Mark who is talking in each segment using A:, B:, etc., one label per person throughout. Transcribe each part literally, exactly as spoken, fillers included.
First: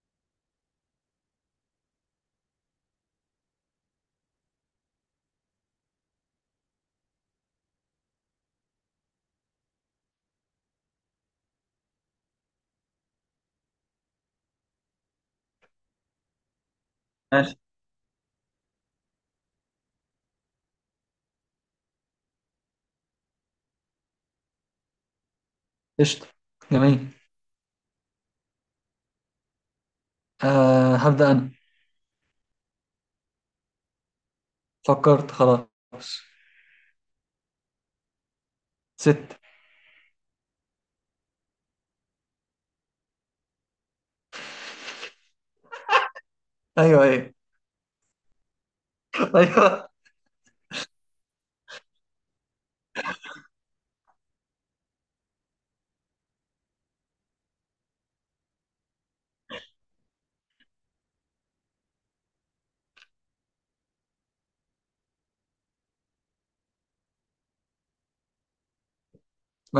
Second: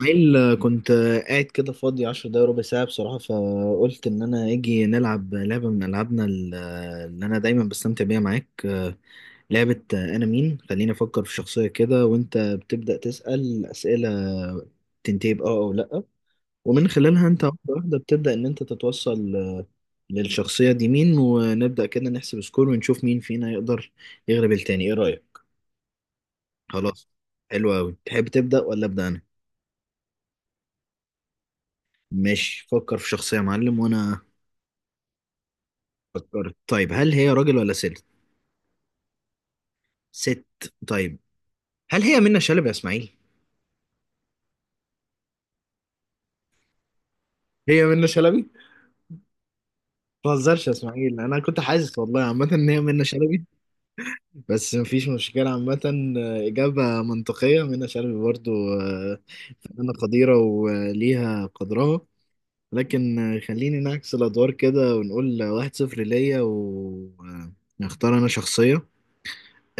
A: إسماعيل، كنت قاعد كده فاضي عشر دقايق ربع ساعة بصراحة، فقلت إن أنا أجي نلعب لعبة من ألعابنا ال- اللي أنا دايما بستمتع بيها معاك. لعبة أنا مين، خليني أفكر في شخصية كده وأنت بتبدأ تسأل أسئلة تنتهي بأه أو لأ، ومن خلالها أنت
B: ماشي.
A: واحدة واحدة بتبدأ إن أنت تتوصل للشخصية دي مين، ونبدأ كده نحسب سكور ونشوف مين فينا يقدر يغلب التاني. إيه رأيك؟
B: قشطة.
A: خلاص.
B: جميل.
A: حلو أوي، تحب تبدأ ولا أبدأ أنا؟
B: آه، هبدأ أنا.
A: ماشي، فكر في شخصية يا معلم وأنا
B: فكرت خلاص.
A: فكرت. طيب هل هي راجل ولا ست؟
B: ست.
A: ست. طيب هل هي منة شلبي يا اسماعيل؟
B: أيوه أيوه.
A: هي منة شلبي.
B: أيوه.
A: ما تهزرش يا اسماعيل، انا كنت حاسس والله عامه ان هي منة شلبي. بس مفيش مشكله عامه. آه، اجابه منطقيه، منة شلبي برضو. آه، فنانه قديره وليها قدرها. لكن آه، خليني نعكس الادوار كده، ونقول واحد صفر ليا ونختار انا شخصيه.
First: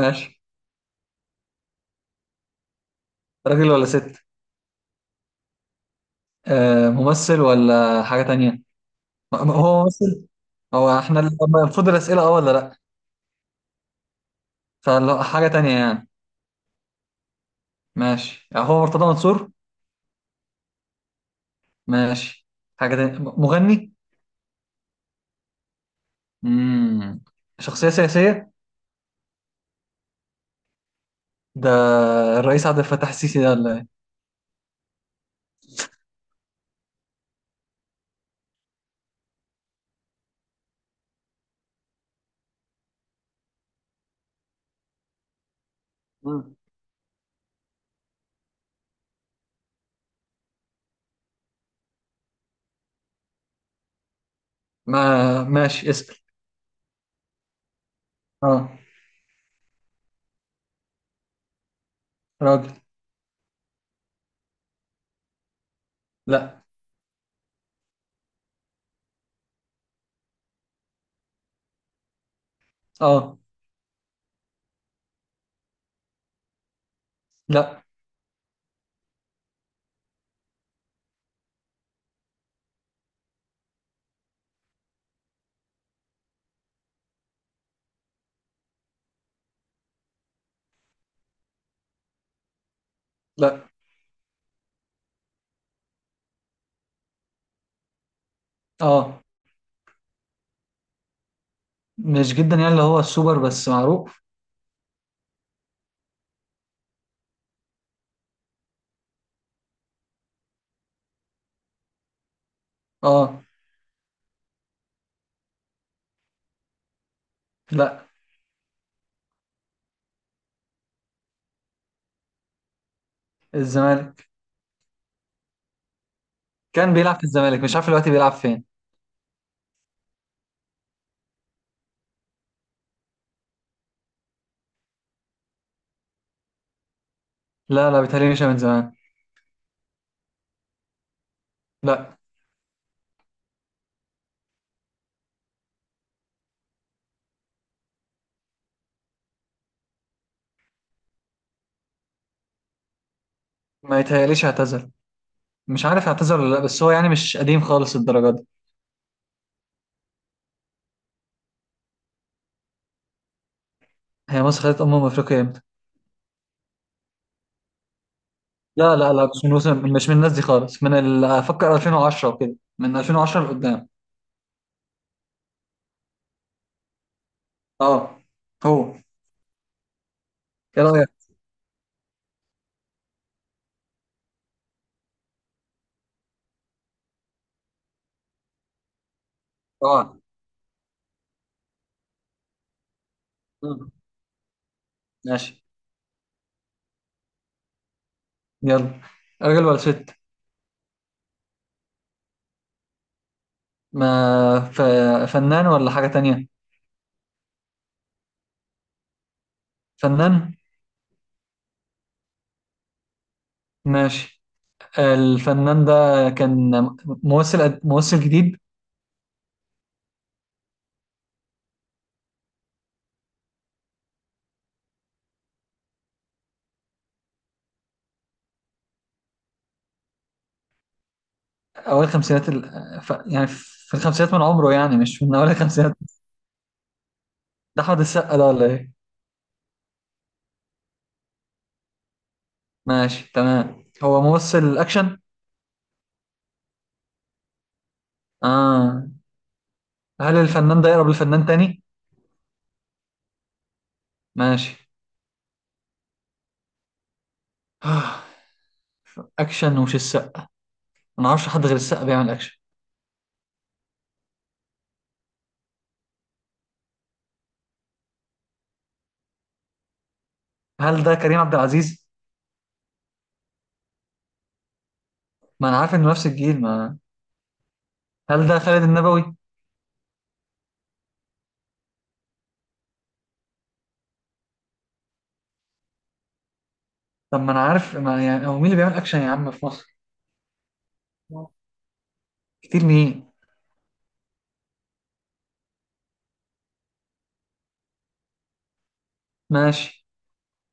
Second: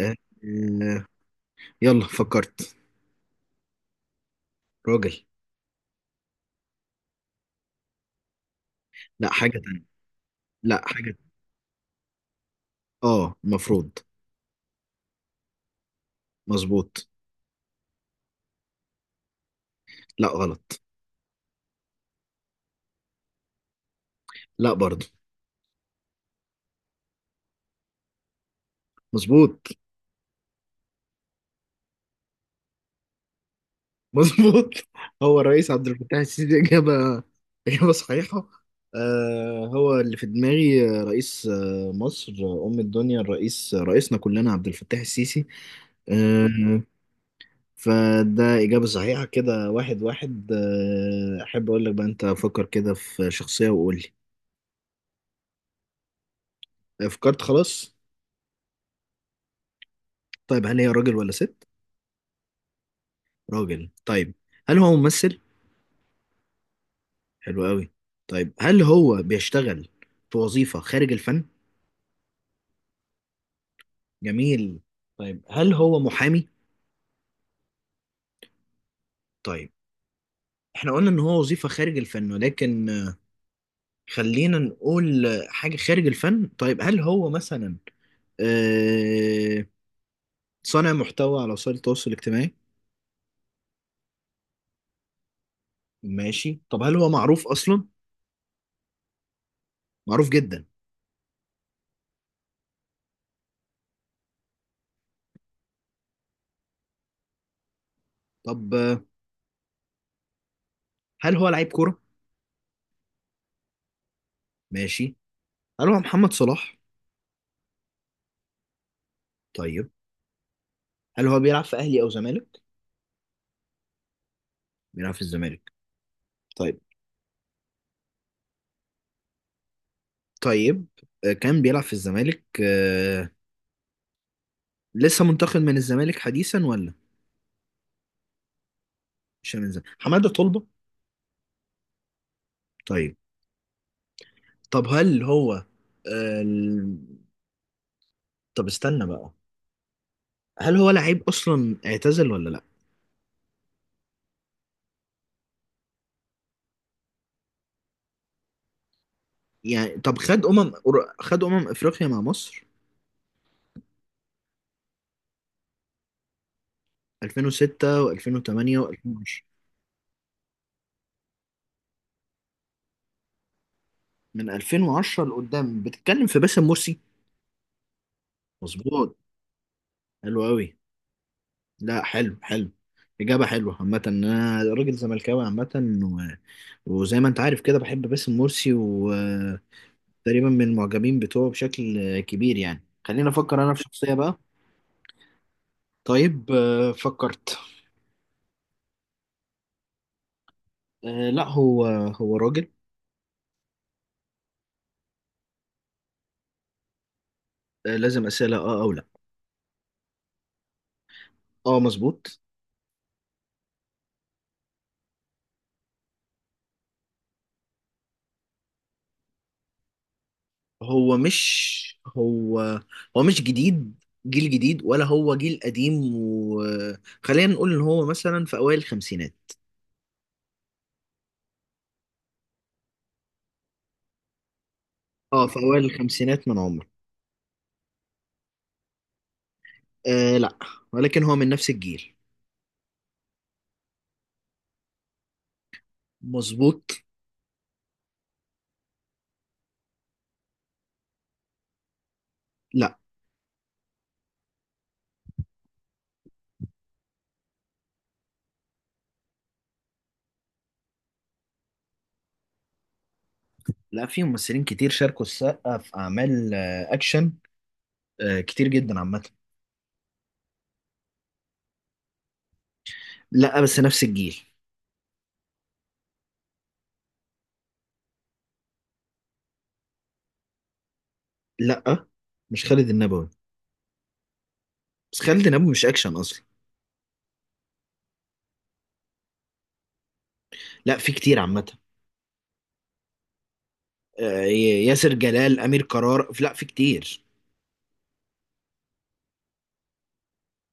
A: آه، آه، يلا فكرت.
B: راجل ولا ست؟
A: راجل.
B: آه، ممثل ولا حاجة تانية؟ م-
A: لا،
B: م-
A: حاجه
B: هو
A: تانية.
B: ممثل؟
A: لا
B: هو
A: حاجه.
B: احنا ال- المفروض الأسئلة أه ولا لأ؟
A: اه المفروض.
B: فلو حاجة تانية يعني.
A: مظبوط.
B: ماشي. آه، هو مرتضى منصور؟
A: لا غلط.
B: ماشي. حاجة تانية، م- مغني؟
A: لا برضه.
B: مم. شخصية سياسية.
A: مظبوط.
B: ده الرئيس عبد الفتاح السيسي ده ولا إيه؟
A: مظبوط. هو الرئيس عبد الفتاح السيسي إجابة، إجابة صحيحة. آه هو اللي في دماغي، آه، رئيس آه مصر، آه، أم الدنيا، الرئيس آه، رئيسنا كلنا عبد الفتاح السيسي. آه.
B: مم.
A: فده إجابة صحيحة كده، واحد واحد. آه، أحب أقول لك بقى أنت فكر كده في شخصية وقول لي.
B: ما ماشي، اسأل.
A: آه، فكرت خلاص.
B: اه.
A: طيب هل هي راجل ولا ست؟
B: راجل.
A: راجل، طيب. هل هو ممثل؟
B: لأ.
A: حلو قوي. طيب هل هو بيشتغل في وظيفة خارج الفن؟
B: اه.
A: جميل. طيب هل هو محامي؟
B: لأ.
A: طيب، احنا قلنا ان هو وظيفة خارج الفن، ولكن آه، خلينا نقول آه، حاجة خارج الفن. طيب هل هو مثلا آه، صانع محتوى على وسائل التواصل الاجتماعي؟
B: لا.
A: ماشي. طب هل هو معروف اصلا؟
B: اه،
A: معروف جدا.
B: مش جدا يعني، اللي هو السوبر، بس معروف.
A: طب آه، هل هو لعيب كورة؟
B: اه.
A: ماشي. هل هو محمد صلاح؟
B: لا.
A: طيب، هل هو بيلعب في اهلي او زمالك؟
B: الزمالك.
A: بيلعب في الزمالك. طيب.
B: كان بيلعب في الزمالك، مش عارف دلوقتي بيلعب فين.
A: طيب آه، كان بيلعب في الزمالك. آه، لسه منتقل من الزمالك حديثا ولا؟
B: لا لا، بيتهيألي مش من زمان.
A: مش من الزمالك حماده طلبه؟
B: لا.
A: طيب. طب هل هو آه، ال- طب استنى بقى، هل هو لعيب اصلا اعتزل ولا لا؟
B: ما يتهيأليش اعتزل. مش عارف اعتزل ولا لا، بس هو يعني مش قديم خالص الدرجة دي.
A: يعني طب خد امم، خد امم افريقيا مع مصر.
B: هي مصر خدت أمم أفريقيا امتى؟
A: ألفين وستة و2008
B: لا لا لا
A: و2010.
B: مش من وسم، مش من الناس دي خالص، من ال- أفكر ألفين وعشرة وكده، من ألفين وعشرة لقدام.
A: من ألفين وعشرة لقدام بتتكلم في باسم مرسي.
B: اه. هو،
A: مظبوط. حلو قوي.
B: ايه رأيك؟
A: لا حلو حلو. اجابه حلوه عامه، انا راجل زملكاوي عامه، وزي ما انت عارف كده بحب باسم مرسي، وتقريبا
B: اه.
A: من المعجبين بتوعه بشكل كبير يعني. خليني افكر انا في
B: مم.
A: شخصية بقى.
B: ماشي.
A: طيب آه، فكرت.
B: يلا، راجل ولا ست؟
A: آه، لا هو هو راجل.
B: ما ف... فنان ولا حاجة تانية؟
A: آه، لازم أسئلة اه او لا.
B: فنان.
A: اه مظبوط.
B: ماشي. الفنان ده كان ممثل، ممثل جديد؟
A: هو مش هو هو مش جديد، جيل جديد ولا هو جيل قديم، وخلينا نقول ان هو مثلا في اوائل الخمسينات.
B: أوائل الخمسينات ال... ف... يعني في الخمسينات من عمره، يعني مش من
A: اه
B: أوائل
A: في اوائل
B: الخمسينات.
A: الخمسينات من عمره.
B: ده أحمد السقا ده ولا إيه؟
A: آه لا، ولكن هو من نفس الجيل.
B: ماشي تمام، هو ممثل أكشن؟
A: مظبوط.
B: آه. هل الفنان ده يقرب لفنان تاني؟
A: لا.
B: ماشي. آه، أكشن ومش السقا. ما أعرفش حد غير السقا بيعمل أكشن.
A: لا، في ممثلين كتير شاركوا السقا في اعمال آه، اكشن، آه، كتير جدا عامه.
B: هل ده كريم عبد العزيز؟
A: لا بس نفس الجيل.
B: ما أنا عارف إنه نفس الجيل، ما، هل ده خالد النبوي؟
A: لا مش خالد النبوي، بس خالد النبوي مش اكشن اصلا.
B: طب ما أنا عارف، ما يعني هو مين اللي بيعمل أكشن يا عم في مصر؟
A: لا في كتير عامه.
B: كتير مين؟
A: آه، ي- ياسر جلال، امير قرار، لا في كتير.
B: ماشي.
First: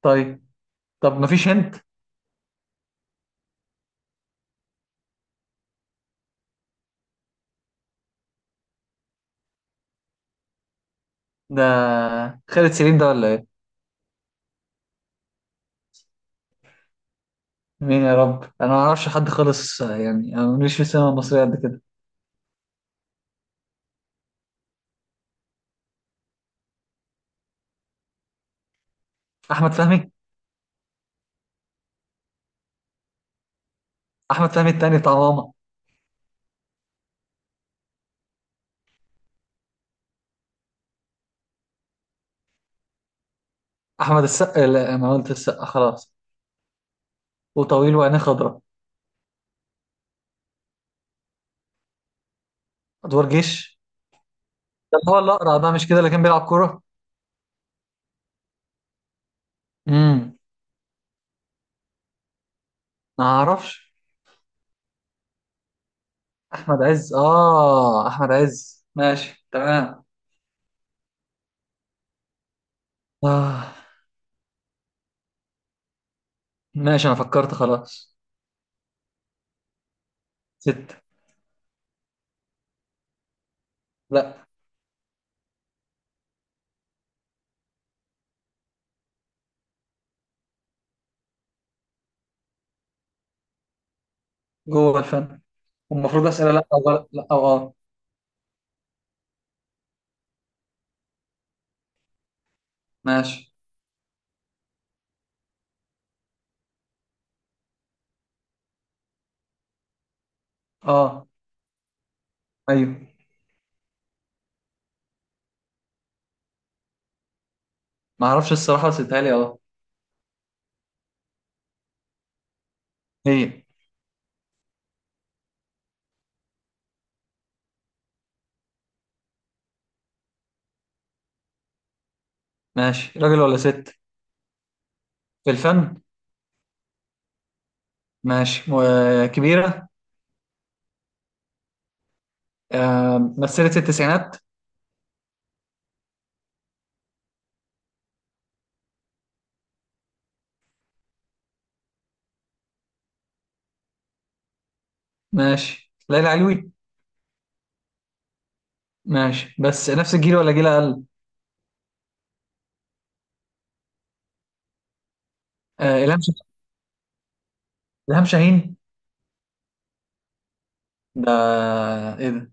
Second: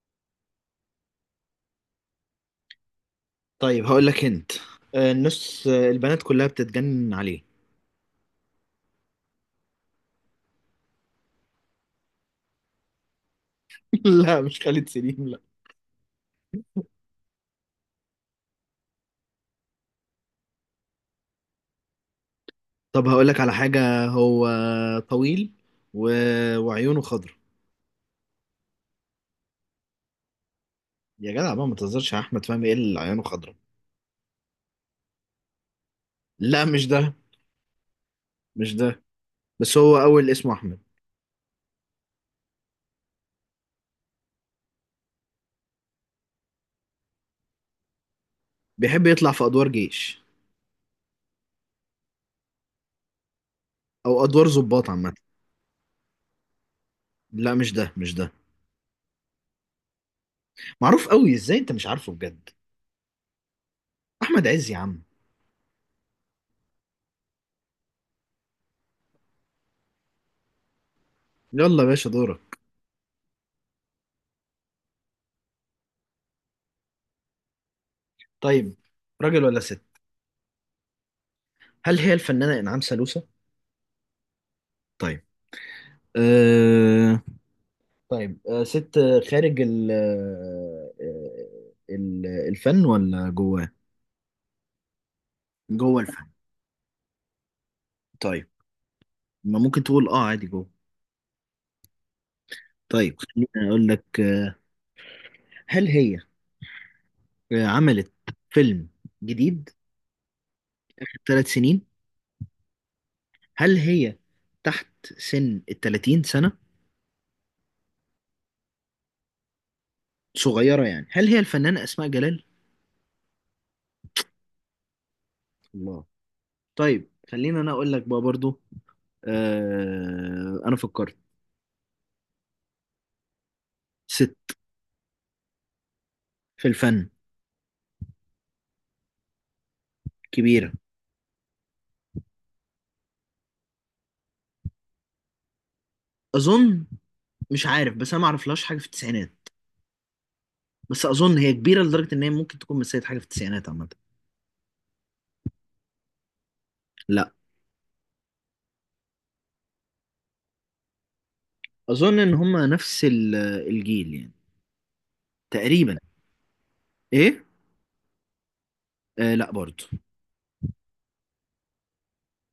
B: طيب. طب مفيش هنت.
A: طيب هقول لك انت آه، النص، آه، البنات كلها بتتجنن عليه.
B: ده خالد سليم ده ولا ايه؟
A: لا مش خالد سليم لا.
B: مين يا رب، انا ما اعرفش حد خالص، آه، يعني انا ماليش في السينما المصريه قد كده.
A: طب هقول لك على حاجه، هو طويل و... وعيونه خضرا.
B: احمد فهمي.
A: يا جدع بقى، ما تهزرش يا احمد فهمي، ايه اللي عيونه خضرا.
B: احمد فهمي التاني بتاع ماما.
A: لا مش ده مش ده، بس هو اول اسمه احمد.
B: احمد السقا؟ لا، انا قلت السقا خلاص. وطويل وعينيه خضراء.
A: بيحب يطلع في ادوار جيش
B: ادوار جيش.
A: او ادوار ضباط
B: ده اللي
A: عامه.
B: هو الاقرع ده مش كده، اللي كان بيلعب كوره؟
A: لا مش ده مش ده.
B: امم.
A: معروف قوي، ازاي انت مش عارفه بجد.
B: ما اعرفش.
A: احمد عز يا عم.
B: احمد عز؟ اه احمد عز، ماشي تمام.
A: يلا يا باشا، دورك.
B: اه. ماشي، انا فكرت خلاص.
A: طيب راجل ولا ست؟
B: ستة.
A: هل هي الفنانه انعام سالوسة؟
B: لا.
A: طيب. أه... طيب أه، ست خارج ال آه، ال- الفن ولا جواه؟
B: جوه الفن.
A: جوه
B: المفروض
A: الفن.
B: اسئله لا او لا، لا او اه.
A: طيب، ما ممكن تقول اه عادي جوه. طيب خليني
B: ماشي.
A: اقول لك. آه، هل هي آه، عملت فيلم جديد
B: اه.
A: ثلاث سنين؟
B: ايوه.
A: هل هي تحت سن ال تلاتين سنة؟
B: ما اعرفش الصراحه، بس اتهيألي اه.
A: صغيرة يعني، هل هي الفنانة أسماء جلال؟
B: هي.
A: الله. طيب خلينا أنا أقول لك بقى برضو. آه أنا فكرت.
B: ماشي، راجل ولا ست؟
A: ست.
B: في الفن.
A: في الفن.
B: ماشي، وكبيره.
A: كبيرة.
B: آه. مثلت التسعينات.
A: أظن. مش عارف، بس أنا ما أعرفلهاش حاجة في التسعينات، بس أظن هي كبيرة لدرجة إن هي ممكن تكون مثلت حاجة في التسعينات عامة.
B: ماشي. ليلى علوي؟
A: لا.
B: ماشي، بس نفس الجيل ولا جيل اقل؟
A: أظن إن هما نفس ال- الجيل يعني، تقريبا.
B: آه، الهام شه-
A: إيه؟
B: الهام شاهين.
A: آه لا برضو.
B: ده، ايه ده؟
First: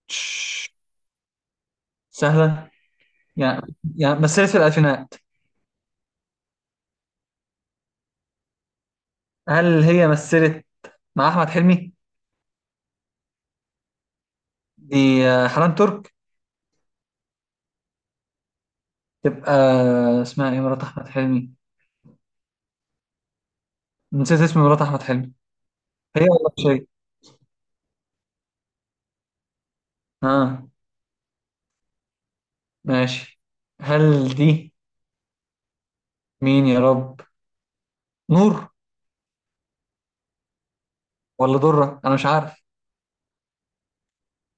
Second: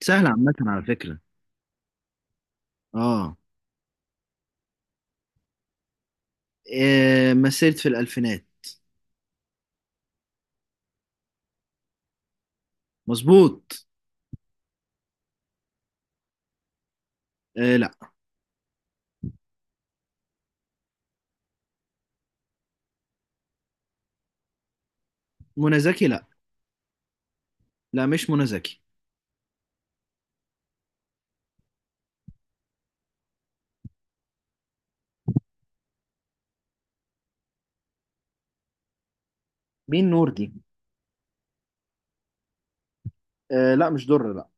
A: سهلة عامة
B: تش-
A: على فكرة.
B: سهله؟
A: آه.
B: يعني، يعني مثلت في الالفينات.
A: آه مثلت في الألفينات.
B: هل هي مثلت مع احمد حلمي؟
A: مظبوط.
B: دي آه، حنان ترك؟
A: آه لا.
B: تبقى آه، اسمها ايه مرات احمد حلمي؟ نسيت اسم مرات احمد حلمي.
A: منى زكي
B: هي
A: لا.
B: ولا مش هي؟
A: لا مش منى زكي.
B: ها. ماشي. هل دي، مين يا رب؟ نور
A: مين نور دي؟
B: ولا ضرة، انا مش عارف.
A: آه لا مش در لا.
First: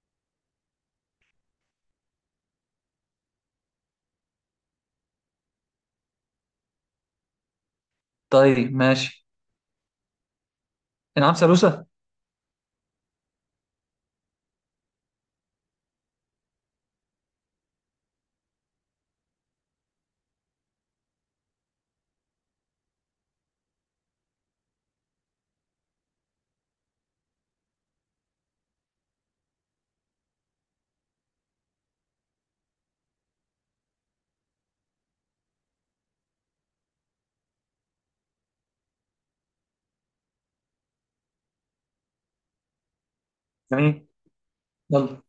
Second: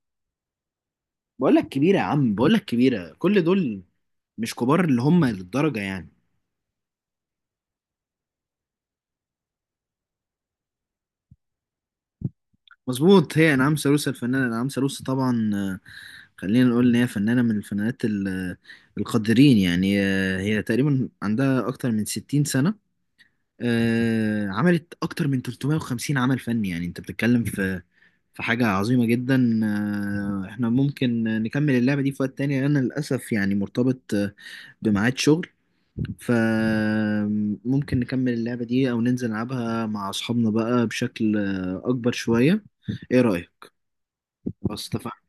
A: بقول لك كبيرة يا عم، بقول لك كبيرة، كل دول مش كبار اللي هم للدرجة يعني.
B: طيب ماشي. انعام سالوسة.
A: مظبوط، هي انعام سالوسة. الفنانة انعام سالوسة طبعا. آه، خلينا نقول ان هي فنانة من الفنانات ال- آه، القادرين يعني. آه، هي تقريبا عندها اكتر من ستين سنة. آه، عملت اكتر من ثلاثمائة وخمسين عمل فني، يعني انت بتتكلم في فحاجة عظيمة جدا. آه، احنا ممكن نكمل اللعبة دي في وقت تاني، انا للأسف يعني مرتبط آه، بميعاد شغل، فممكن نكمل اللعبة دي او ننزل نلعبها مع اصحابنا بقى بشكل آه، اكبر شوية. ايه رأيك؟
B: جميل.
A: خلاص
B: يلا.
A: اتفقنا.